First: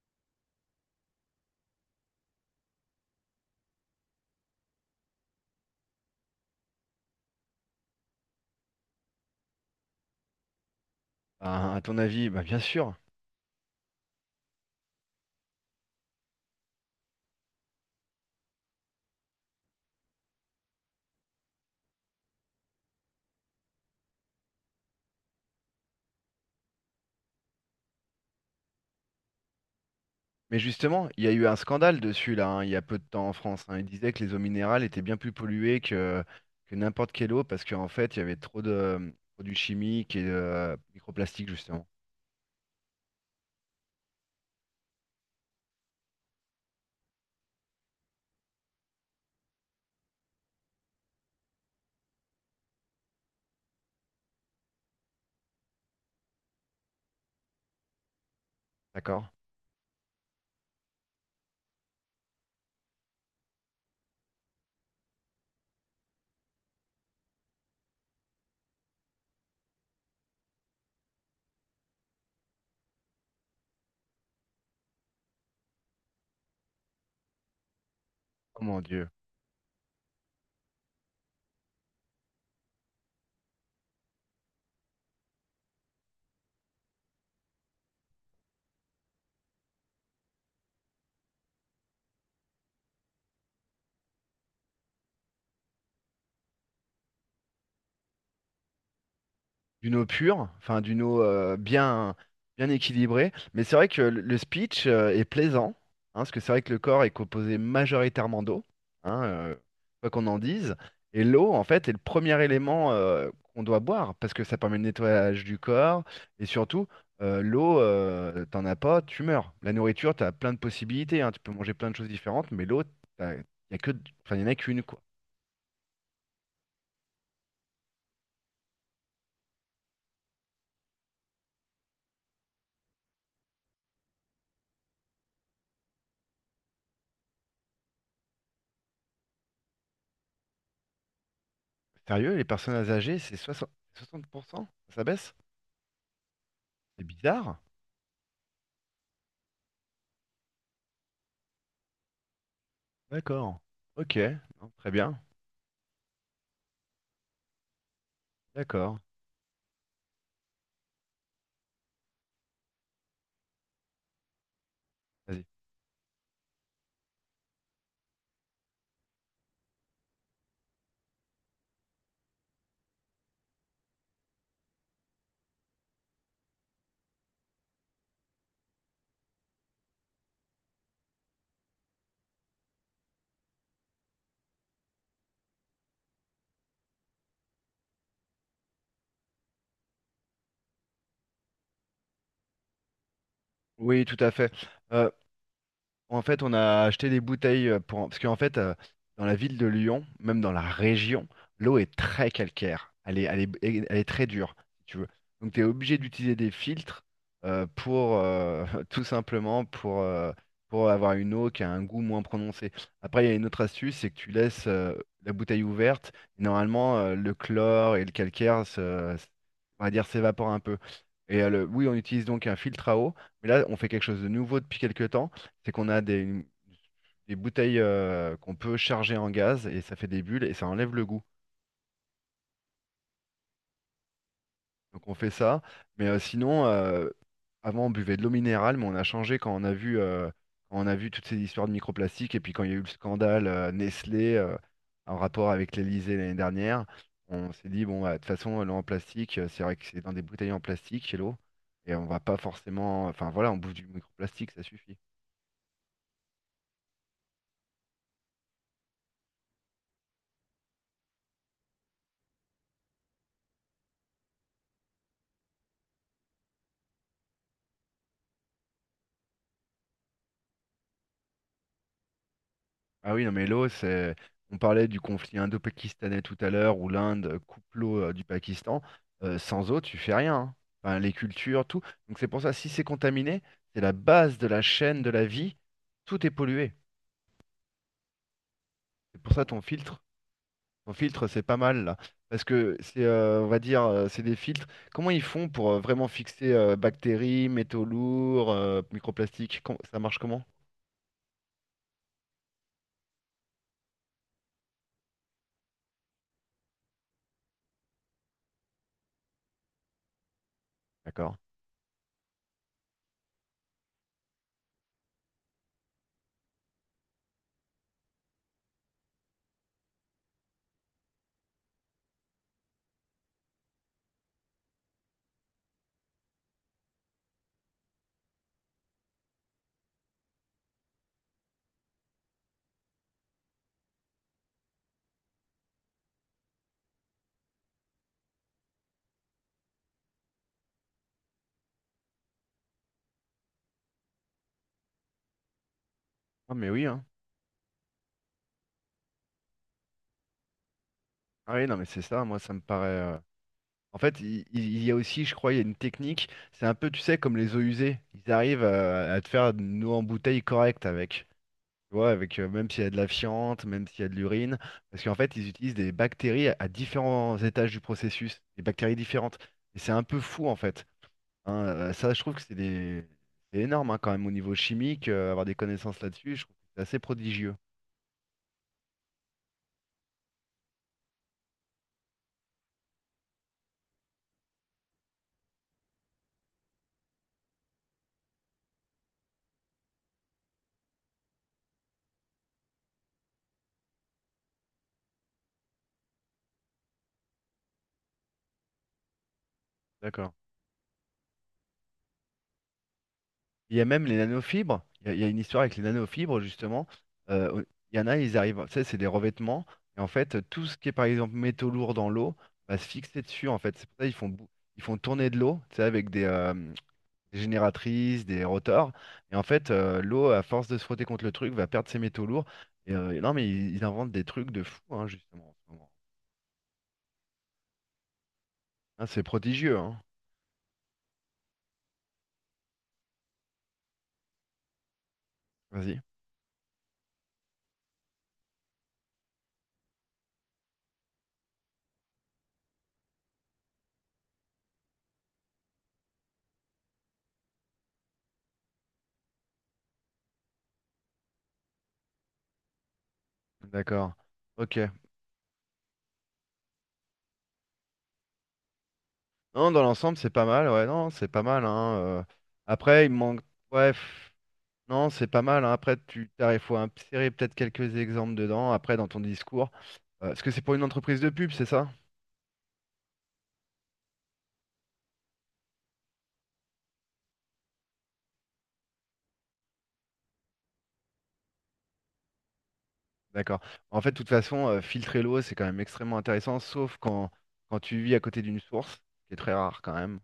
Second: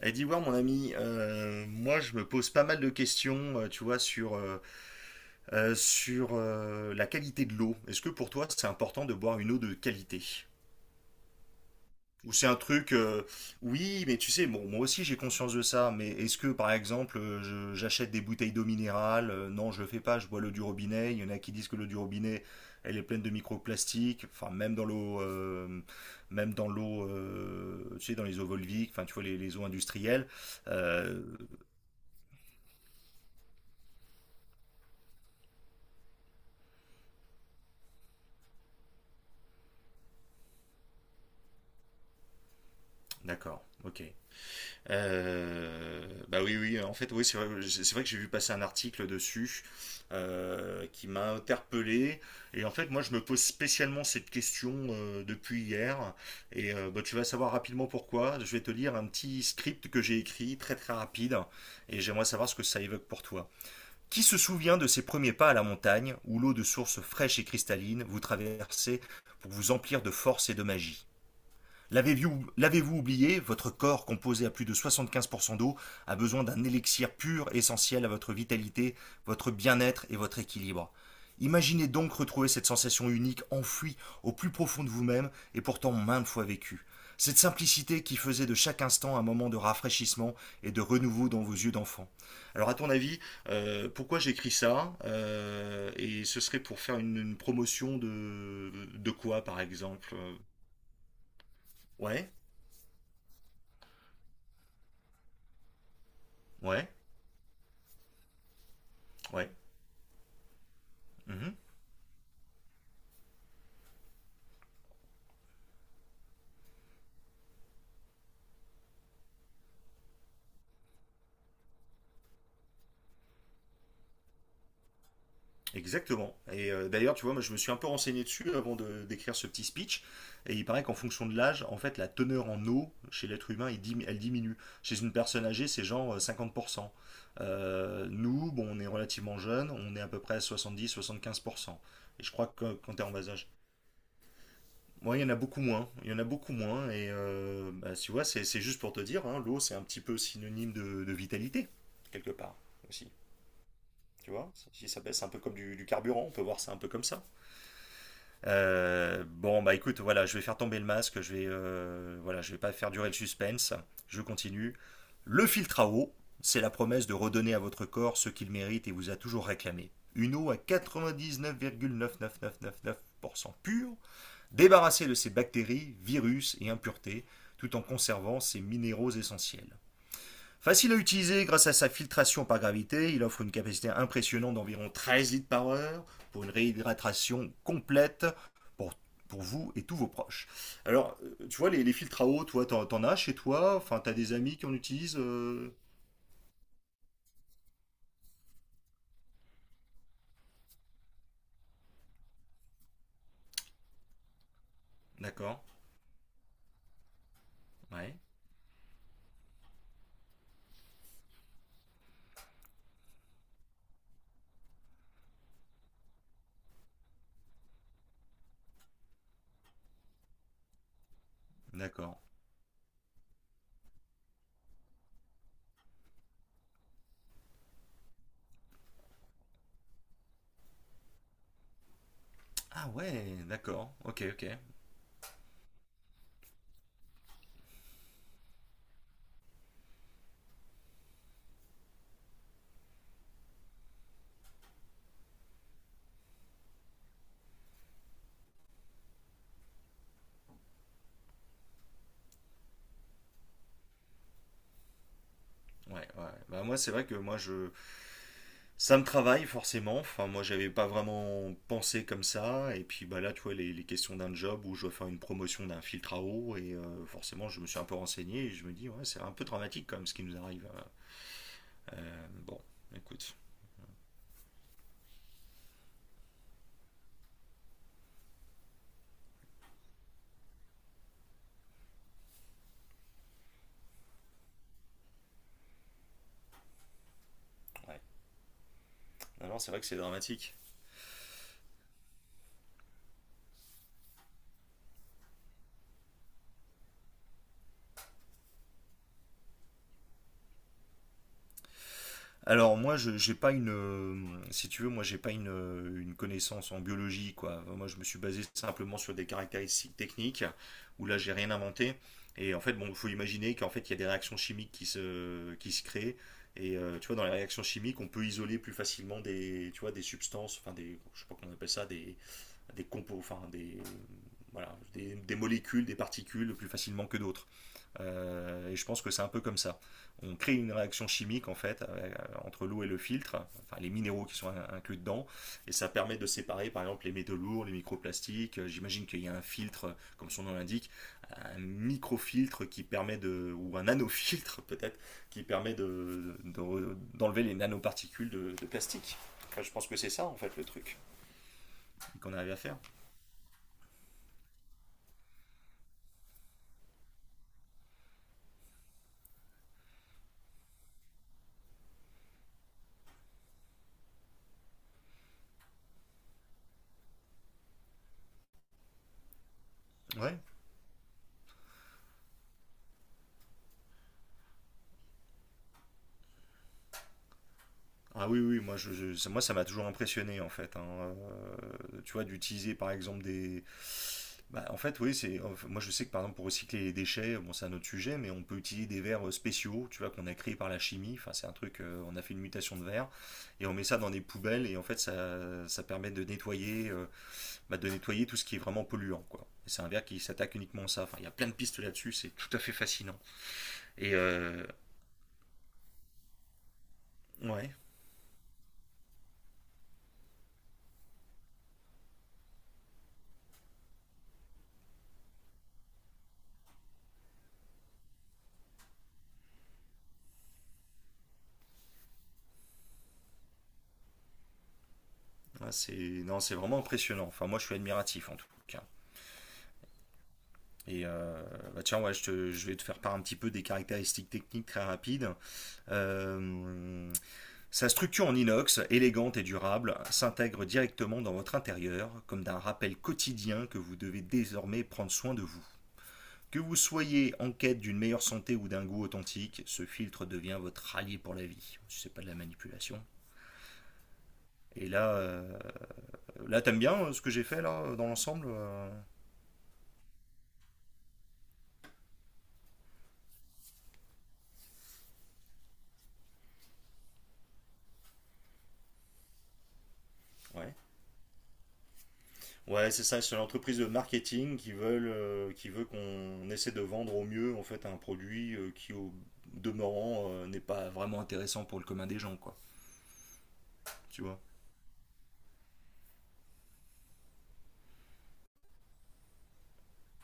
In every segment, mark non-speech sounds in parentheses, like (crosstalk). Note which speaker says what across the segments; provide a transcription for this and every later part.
Speaker 1: Elle dit ouais mon ami, moi je me pose pas mal de questions, tu vois, sur la qualité de l'eau. Est-ce que pour toi c'est important de boire une eau de qualité?
Speaker 2: Bah, à ton avis,
Speaker 1: Ou
Speaker 2: bah,
Speaker 1: c'est un
Speaker 2: bien
Speaker 1: truc,
Speaker 2: sûr.
Speaker 1: oui, mais tu sais, bon, moi aussi j'ai conscience de ça, mais est-ce que par exemple j'achète des bouteilles d'eau minérale? Non, je le fais pas, je bois l'eau du robinet. Il y en a qui disent que l'eau du robinet, elle est pleine de microplastiques, enfin même dans l'eau, euh, tu sais, dans les eaux volviques, enfin tu vois les eaux industrielles.
Speaker 2: Mais justement,
Speaker 1: Euh,
Speaker 2: il y a eu un scandale dessus là, hein, il y a peu de temps en France, hein. Il disait que les eaux minérales étaient bien plus polluées que n'importe quelle eau parce qu'en fait, il y avait trop de produits chimiques et de microplastiques justement.
Speaker 1: D'accord, ok. Bah oui, oui, en fait, oui, c'est vrai que j'ai vu passer un article dessus qui m'a interpellé. Et en fait, moi, je me pose spécialement cette question depuis hier. Et bah, tu vas savoir rapidement pourquoi. Je vais te lire un
Speaker 2: D'accord?
Speaker 1: petit script que j'ai écrit, très très rapide. Et j'aimerais savoir ce que ça évoque pour toi. Qui se souvient de ses premiers pas à la montagne, où l'eau de source fraîche et cristalline vous traversait pour vous emplir de force et de magie? L'avez-vous oublié? Votre corps, composé à plus de 75% d'eau, a besoin d'un élixir pur essentiel à votre
Speaker 2: Oh mon
Speaker 1: vitalité,
Speaker 2: Dieu.
Speaker 1: votre bien-être et votre équilibre. Imaginez donc retrouver cette sensation unique enfouie au plus profond de vous-même et pourtant maintes fois vécue. Cette simplicité qui faisait de chaque instant un moment de rafraîchissement et de renouveau dans vos yeux d'enfant. Alors à ton avis, pourquoi j'écris ça? Et ce serait pour faire une promotion de quoi par
Speaker 2: D'une eau
Speaker 1: exemple?
Speaker 2: pure, enfin d'une eau bien,
Speaker 1: Ouais,
Speaker 2: bien équilibrée. Mais c'est vrai que le speech est plaisant, hein, parce que c'est vrai que le
Speaker 1: ouais.
Speaker 2: corps est composé majoritairement d'eau, hein,
Speaker 1: Ouais.
Speaker 2: quoi qu'on en dise. Et l'eau,
Speaker 1: Mhm.
Speaker 2: en fait, est le premier élément qu'on doit boire, parce que ça permet le nettoyage du corps. Et surtout, l'eau, t'en as pas, tu meurs. La nourriture, t'as plein de possibilités, hein, tu peux manger plein de choses différentes, mais l'eau, t'as- y a que, enfin, y en a qu'une, quoi.
Speaker 1: Exactement. Et d'ailleurs, tu vois, moi, je me suis un peu renseigné dessus avant de d'écrire ce petit speech. Et il paraît qu'en fonction de l'âge, en fait, la teneur en eau chez l'être humain, elle diminue. Chez une personne âgée, c'est genre 50%. Nous, bon, on est relativement jeunes, on est à peu près à 70-75%. Et je
Speaker 2: Sérieux, les
Speaker 1: crois
Speaker 2: personnes
Speaker 1: que quand tu es en
Speaker 2: âgées,
Speaker 1: bas
Speaker 2: c'est
Speaker 1: âge.
Speaker 2: 60, 60%? Ça
Speaker 1: Moi, il y en
Speaker 2: baisse?
Speaker 1: a beaucoup moins. Il y en a beaucoup moins.
Speaker 2: C'est
Speaker 1: Et
Speaker 2: bizarre.
Speaker 1: bah, tu vois, c'est juste pour te dire, hein, l'eau, c'est un petit peu synonyme de vitalité, quelque part, aussi.
Speaker 2: D'accord. Ok.
Speaker 1: Tu vois,
Speaker 2: Non,
Speaker 1: si
Speaker 2: très
Speaker 1: ça baisse,
Speaker 2: bien.
Speaker 1: c'est un peu comme du carburant, on peut voir ça un peu comme ça.
Speaker 2: D'accord.
Speaker 1: Bon, bah écoute, voilà, je vais faire tomber le masque, voilà, je vais pas faire durer le suspense, je continue.
Speaker 2: Vas-y.
Speaker 1: Le filtre à eau, c'est la promesse de redonner à votre corps ce qu'il mérite et vous a toujours réclamé. Une eau à 99,99999% pure, débarrassée de ses bactéries, virus et impuretés, tout en conservant ses minéraux essentiels. Facile à utiliser grâce à sa filtration par gravité, il offre une capacité impressionnante d'environ 13 litres par heure pour une réhydratation complète pour, pour vous et tous vos proches. Alors, tu vois, les filtres à eau, toi, t'en as chez toi? Enfin,
Speaker 2: Oui,
Speaker 1: t'as
Speaker 2: tout à
Speaker 1: des
Speaker 2: fait.
Speaker 1: amis qui en
Speaker 2: Euh,
Speaker 1: utilisent?
Speaker 2: En fait, on a acheté des bouteilles pour... Parce qu'en fait, dans la ville de Lyon, même dans la région, l'eau est très calcaire. Elle est, elle est, elle est très dure, si tu veux. Donc,
Speaker 1: D'accord.
Speaker 2: tu es obligé d'utiliser des filtres
Speaker 1: Ouais.
Speaker 2: pour, (laughs) tout simplement, pour avoir une eau qui a un goût moins prononcé. Après, il y a une autre astuce, c'est que tu laisses la bouteille ouverte. Et normalement, le chlore et le calcaire, on va dire, s'évapore un peu. Et oui, on
Speaker 1: D'accord.
Speaker 2: utilise donc un filtre à eau. Mais là, on fait quelque chose de nouveau depuis quelques temps, c'est qu'on a des bouteilles qu'on peut charger en gaz et ça fait des bulles et ça enlève le goût.
Speaker 1: Ah ouais, d'accord. Ok, ok.
Speaker 2: Donc on fait ça. Mais sinon, avant on buvait de l'eau minérale, mais on a changé quand on a vu, quand on a vu toutes ces histoires de microplastiques et puis quand il y a eu le scandale Nestlé en rapport avec l'Elysée l'année dernière. On s'est dit bon bah, de toute façon l'eau en plastique, c'est vrai que c'est dans des bouteilles en plastique l'eau, et on va pas forcément, enfin voilà, on bouffe du microplastique, ça suffit.
Speaker 1: Ouais, ouais. Bah moi, c'est vrai que moi, je, ça me travaille forcément. Enfin, moi, j'avais pas vraiment pensé comme ça. Et puis, bah là, tu vois, les questions d'un job où je dois faire une promotion d'un filtre à eau. Et forcément, je me suis un peu renseigné et je me dis, ouais, c'est un peu dramatique quand même ce qui nous arrive. Bon,
Speaker 2: Ah oui, non,
Speaker 1: écoute.
Speaker 2: mais l'eau, c'est. On parlait du conflit indo-pakistanais tout à l'heure, où l'Inde coupe l'eau du Pakistan. Sans eau, tu fais rien, hein. Enfin, les cultures, tout. Donc c'est pour ça, si c'est contaminé, c'est la base de la chaîne de la vie. Tout est pollué.
Speaker 1: Ouais.
Speaker 2: C'est pour ça
Speaker 1: Non, non,
Speaker 2: ton
Speaker 1: c'est vrai que c'est
Speaker 2: filtre.
Speaker 1: dramatique.
Speaker 2: Ton filtre, c'est pas mal là. Parce que c'est, on va dire, c'est des filtres. Comment ils font pour vraiment fixer bactéries, métaux lourds, microplastiques? Ça marche comment?
Speaker 1: Alors moi, je j'ai pas une, si tu veux, moi j'ai pas une connaissance en biologie quoi. Moi, je me suis basé simplement sur des caractéristiques techniques où là j'ai
Speaker 2: D'accord.
Speaker 1: rien inventé. Et en fait, bon, faut imaginer qu'en fait il y a des réactions chimiques qui se créent. Et tu vois, dans les réactions chimiques, on peut isoler plus facilement des, tu vois, des substances, enfin des, je sais pas comment on appelle ça, des compos, enfin des, voilà, des molécules, des particules plus facilement que d'autres. Et je pense que c'est un peu comme ça. On crée une réaction chimique en fait entre l'eau et le filtre, enfin les minéraux qui sont inclus dedans, et ça permet de séparer par exemple les métaux lourds, les microplastiques. J'imagine qu'il y a un filtre, comme son nom l'indique, un microfiltre qui permet de, ou un nanofiltre peut-être, qui permet
Speaker 2: Ah mais oui,
Speaker 1: de
Speaker 2: hein.
Speaker 1: d'enlever les nanoparticules de plastique. Enfin, je pense que c'est ça en fait le truc
Speaker 2: Ah oui, non, mais c'est ça,
Speaker 1: qu'on
Speaker 2: moi
Speaker 1: arrive
Speaker 2: ça
Speaker 1: à
Speaker 2: me
Speaker 1: faire.
Speaker 2: paraît, en fait, y a aussi, je crois, il y a une technique. C'est un peu, tu sais, comme les eaux usées. Ils arrivent à te faire une eau en bouteille correcte avec. Tu vois, avec même s'il y a de la fiente, même s'il y a de l'urine. Parce qu'en fait, ils utilisent des bactéries à différents étages du processus, des bactéries différentes. Et c'est un peu
Speaker 1: Ouais,
Speaker 2: fou, en fait. Hein, ça, je trouve que c'est des... c'est énorme, hein, quand même, au niveau chimique, avoir des connaissances là-dessus, je trouve que c'est assez prodigieux.
Speaker 1: ah oui, oui, moi, ça m'a toujours impressionné en fait, hein. Tu vois, d'utiliser par exemple des. Bah, en fait, oui, c'est. En fait, moi je sais que par exemple pour recycler les déchets, bon, c'est un autre sujet, mais on peut utiliser des verres spéciaux, tu vois, qu'on a créés par la chimie. Enfin, c'est un truc, on a fait une mutation de verre et on met ça dans des poubelles et en fait ça permet de nettoyer, bah, de nettoyer tout ce qui est vraiment polluant, quoi. Et c'est un verre qui
Speaker 2: D'accord.
Speaker 1: s'attaque uniquement à ça. Enfin, il y a plein de pistes là-dessus, c'est tout à fait fascinant.
Speaker 2: Il y a même
Speaker 1: Et
Speaker 2: les nanofibres. Il y a une histoire avec les nanofibres, justement. Euh,
Speaker 1: ouais,
Speaker 2: il y en a, ils arrivent. Ça, c'est des revêtements. Et en fait, tout ce qui est, par exemple, métaux lourds dans l'eau va se fixer dessus. En fait, c'est pour ça qu'ils font, ils font tourner de l'eau, tu sais, avec des génératrices, des rotors. Et en fait, l'eau, à force de se frotter contre le truc, va perdre ses métaux lourds. Et non, mais ils inventent des trucs de fou, hein, justement, en ce
Speaker 1: ouais,
Speaker 2: moment.
Speaker 1: c'est non, c'est vraiment impressionnant. Enfin, moi je suis admiratif en tout cas.
Speaker 2: Hein, c'est prodigieux, hein.
Speaker 1: Et bah tiens, ouais, je vais te faire part un petit peu des caractéristiques techniques très rapides.
Speaker 2: Vas-y.
Speaker 1: Euh, Sa structure en inox, élégante et durable, s'intègre directement dans votre intérieur, comme d'un rappel quotidien que vous devez désormais prendre soin de vous. Que vous soyez en quête d'une meilleure santé ou d'un goût authentique, ce filtre devient votre allié pour la vie. Si c'est pas de la manipulation.
Speaker 2: D'accord. Ok.
Speaker 1: Et là, là t'aimes bien ce que j'ai fait là dans l'ensemble?
Speaker 2: Non, dans l'ensemble, c'est pas mal. Ouais, non, c'est pas mal, hein. Après, il me manque. Ouais, pff, non, c'est pas mal, hein. Après, il faut insérer peut-être quelques exemples dedans, après, dans ton discours. Parce que c'est pour
Speaker 1: Ouais.
Speaker 2: une entreprise de pub, c'est ça?
Speaker 1: Ouais, c'est ça, c'est une entreprise de marketing qui veulent, qui veut qu'on essaie de vendre au mieux en fait un produit qui au demeurant n'est pas vraiment intéressant pour le commun des gens quoi.
Speaker 2: D'accord. En fait, de
Speaker 1: Tu
Speaker 2: toute
Speaker 1: vois?
Speaker 2: façon, filtrer l'eau, c'est quand même extrêmement intéressant, sauf quand, quand tu vis à côté d'une source, ce qui est très rare quand même,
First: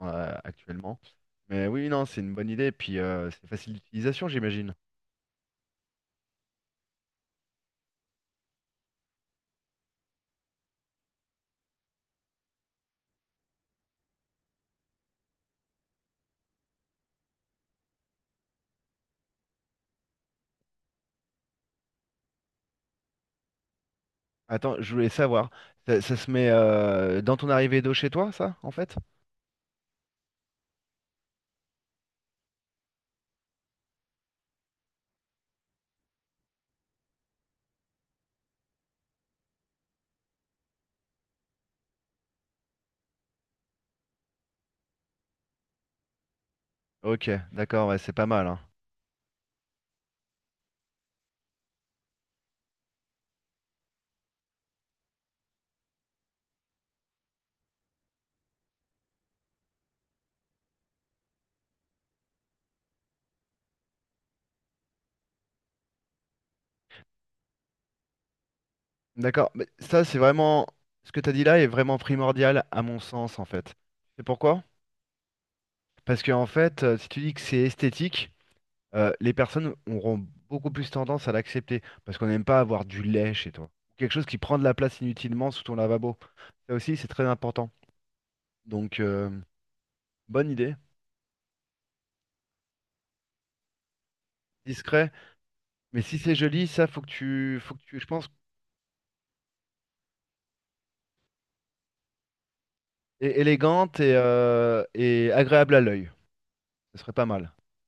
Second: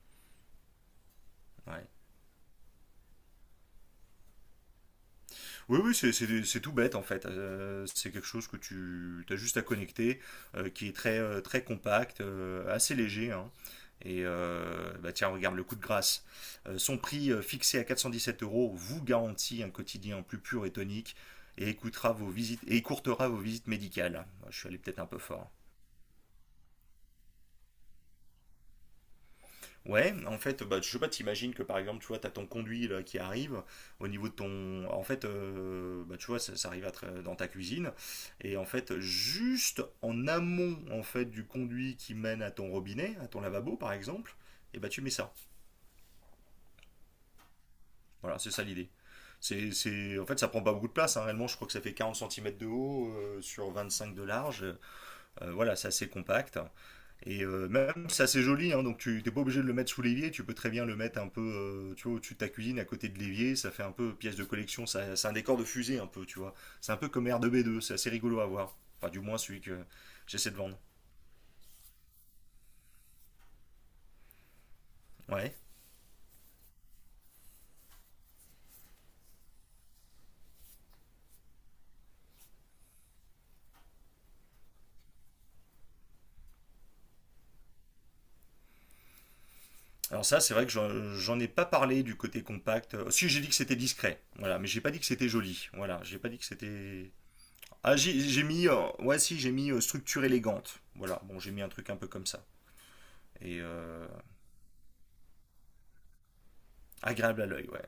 Speaker 2: actuellement. Mais
Speaker 1: Ouais.
Speaker 2: oui, non, c'est une bonne idée. Puis, c'est facile d'utilisation, j'imagine.
Speaker 1: Oui, oui, c'est tout bête en fait. C'est quelque chose que tu as juste à connecter, qui est très, très compact, assez léger, hein. Et bah tiens, regarde le coup de grâce. Son prix fixé à 417 euros vous garantit un quotidien plus pur et tonique et écourtera vos visites médicales. Je suis
Speaker 2: Attends,
Speaker 1: allé
Speaker 2: je
Speaker 1: peut-être
Speaker 2: voulais
Speaker 1: un peu
Speaker 2: savoir,
Speaker 1: fort.
Speaker 2: ça se met dans ton arrivée d'eau chez toi, ça, en fait?
Speaker 1: Ouais, en fait, bah, je sais pas, t'imagines que par exemple, tu vois, t'as ton conduit là, qui arrive au niveau de ton. En fait, bah, tu vois, ça arrive dans ta cuisine. Et en fait, juste en amont en fait, du conduit qui mène à ton robinet, à ton lavabo par exemple, et bah, tu mets ça.
Speaker 2: Ok, d'accord, ouais, c'est pas
Speaker 1: Voilà,
Speaker 2: mal,
Speaker 1: c'est
Speaker 2: hein.
Speaker 1: ça l'idée. C'est... En fait, ça prend pas beaucoup de place, hein. Réellement, je crois que ça fait 40 centimètres de haut sur 5 de large. Voilà, c'est assez compact. Et même, si c'est assez joli, hein, donc tu t'es pas obligé de le mettre sous l'évier, tu peux très bien le mettre un peu, tu vois, au-dessus de ta cuisine, à côté de l'évier, ça fait un peu pièce de collection, c'est un décor de fusée un peu, tu vois. C'est un peu comme R2B2, c'est assez rigolo à voir. Enfin, du moins
Speaker 2: D'accord,
Speaker 1: celui
Speaker 2: mais
Speaker 1: que
Speaker 2: ça c'est
Speaker 1: j'essaie de
Speaker 2: vraiment,
Speaker 1: vendre.
Speaker 2: ce que tu as dit là est vraiment primordial à mon sens en fait. C'est pourquoi?
Speaker 1: Ouais.
Speaker 2: Parce que en fait, si tu dis que c'est esthétique, les personnes auront beaucoup plus tendance à l'accepter parce qu'on n'aime pas avoir du lait chez toi, quelque chose qui prend de la place inutilement sous ton lavabo. Ça aussi, c'est très important. Donc
Speaker 1: Alors ça,
Speaker 2: bonne
Speaker 1: c'est vrai que
Speaker 2: idée,
Speaker 1: j'en ai pas parlé du côté compact. Si, j'ai dit que c'était discret, voilà, mais j'ai pas dit que
Speaker 2: discret,
Speaker 1: c'était joli, voilà,
Speaker 2: mais
Speaker 1: j'ai
Speaker 2: si
Speaker 1: pas
Speaker 2: c'est
Speaker 1: dit que
Speaker 2: joli, ça
Speaker 1: c'était...
Speaker 2: faut que
Speaker 1: Ah,
Speaker 2: tu, je pense,
Speaker 1: j'ai mis, ouais, si, j'ai mis structure élégante, voilà, bon, j'ai mis un truc un peu comme ça. Et
Speaker 2: élégante et agréable à l'œil. Ce serait pas
Speaker 1: agréable à
Speaker 2: mal.
Speaker 1: l'œil, ouais.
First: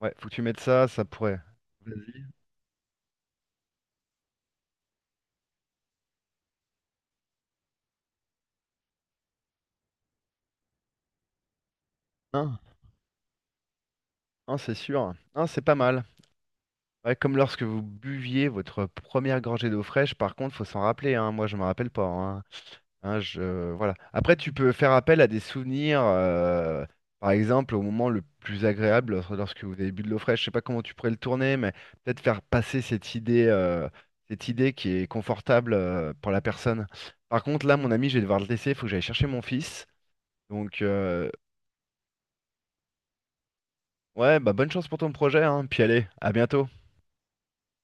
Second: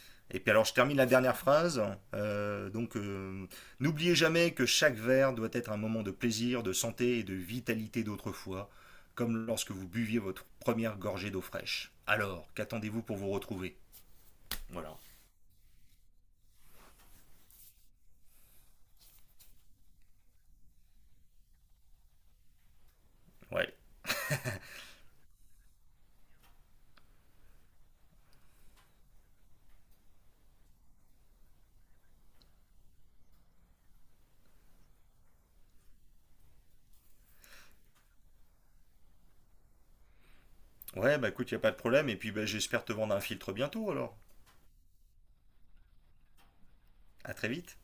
Speaker 2: Ouais, faut que
Speaker 1: Et
Speaker 2: tu
Speaker 1: puis
Speaker 2: mettes
Speaker 1: alors je
Speaker 2: ça,
Speaker 1: termine
Speaker 2: ça
Speaker 1: la dernière
Speaker 2: pourrait.
Speaker 1: phrase.
Speaker 2: Vas-y.
Speaker 1: Euh, donc euh, N'oubliez jamais que chaque verre doit être un moment de plaisir, de santé et de vitalité d'autrefois, comme lorsque vous buviez votre première gorgée d'eau fraîche. Alors,
Speaker 2: Un,
Speaker 1: qu'attendez-vous pour vous retrouver?
Speaker 2: un, c'est
Speaker 1: Voilà.
Speaker 2: sûr. Un, c'est pas mal. Ouais, comme lorsque vous buviez votre première gorgée d'eau fraîche, par contre, faut s'en rappeler, hein. Moi, je me rappelle pas, hein. Hein, je...
Speaker 1: Ouais.
Speaker 2: Voilà. Après, tu peux faire appel à des souvenirs, par exemple, au moment le plus agréable, lorsque vous avez bu de l'eau fraîche. Je sais pas comment tu pourrais le tourner, mais peut-être faire passer cette idée qui est confortable, pour la personne. Par contre, là, mon ami, je vais devoir le laisser, il faut que j'aille chercher mon fils. Donc,
Speaker 1: Ouais, bah écoute, il y a pas de problème. Et puis bah, j'espère te vendre un filtre bientôt alors.
Speaker 2: ouais, bah bonne chance pour ton projet, hein. Puis allez, à bientôt.
Speaker 1: À très vite.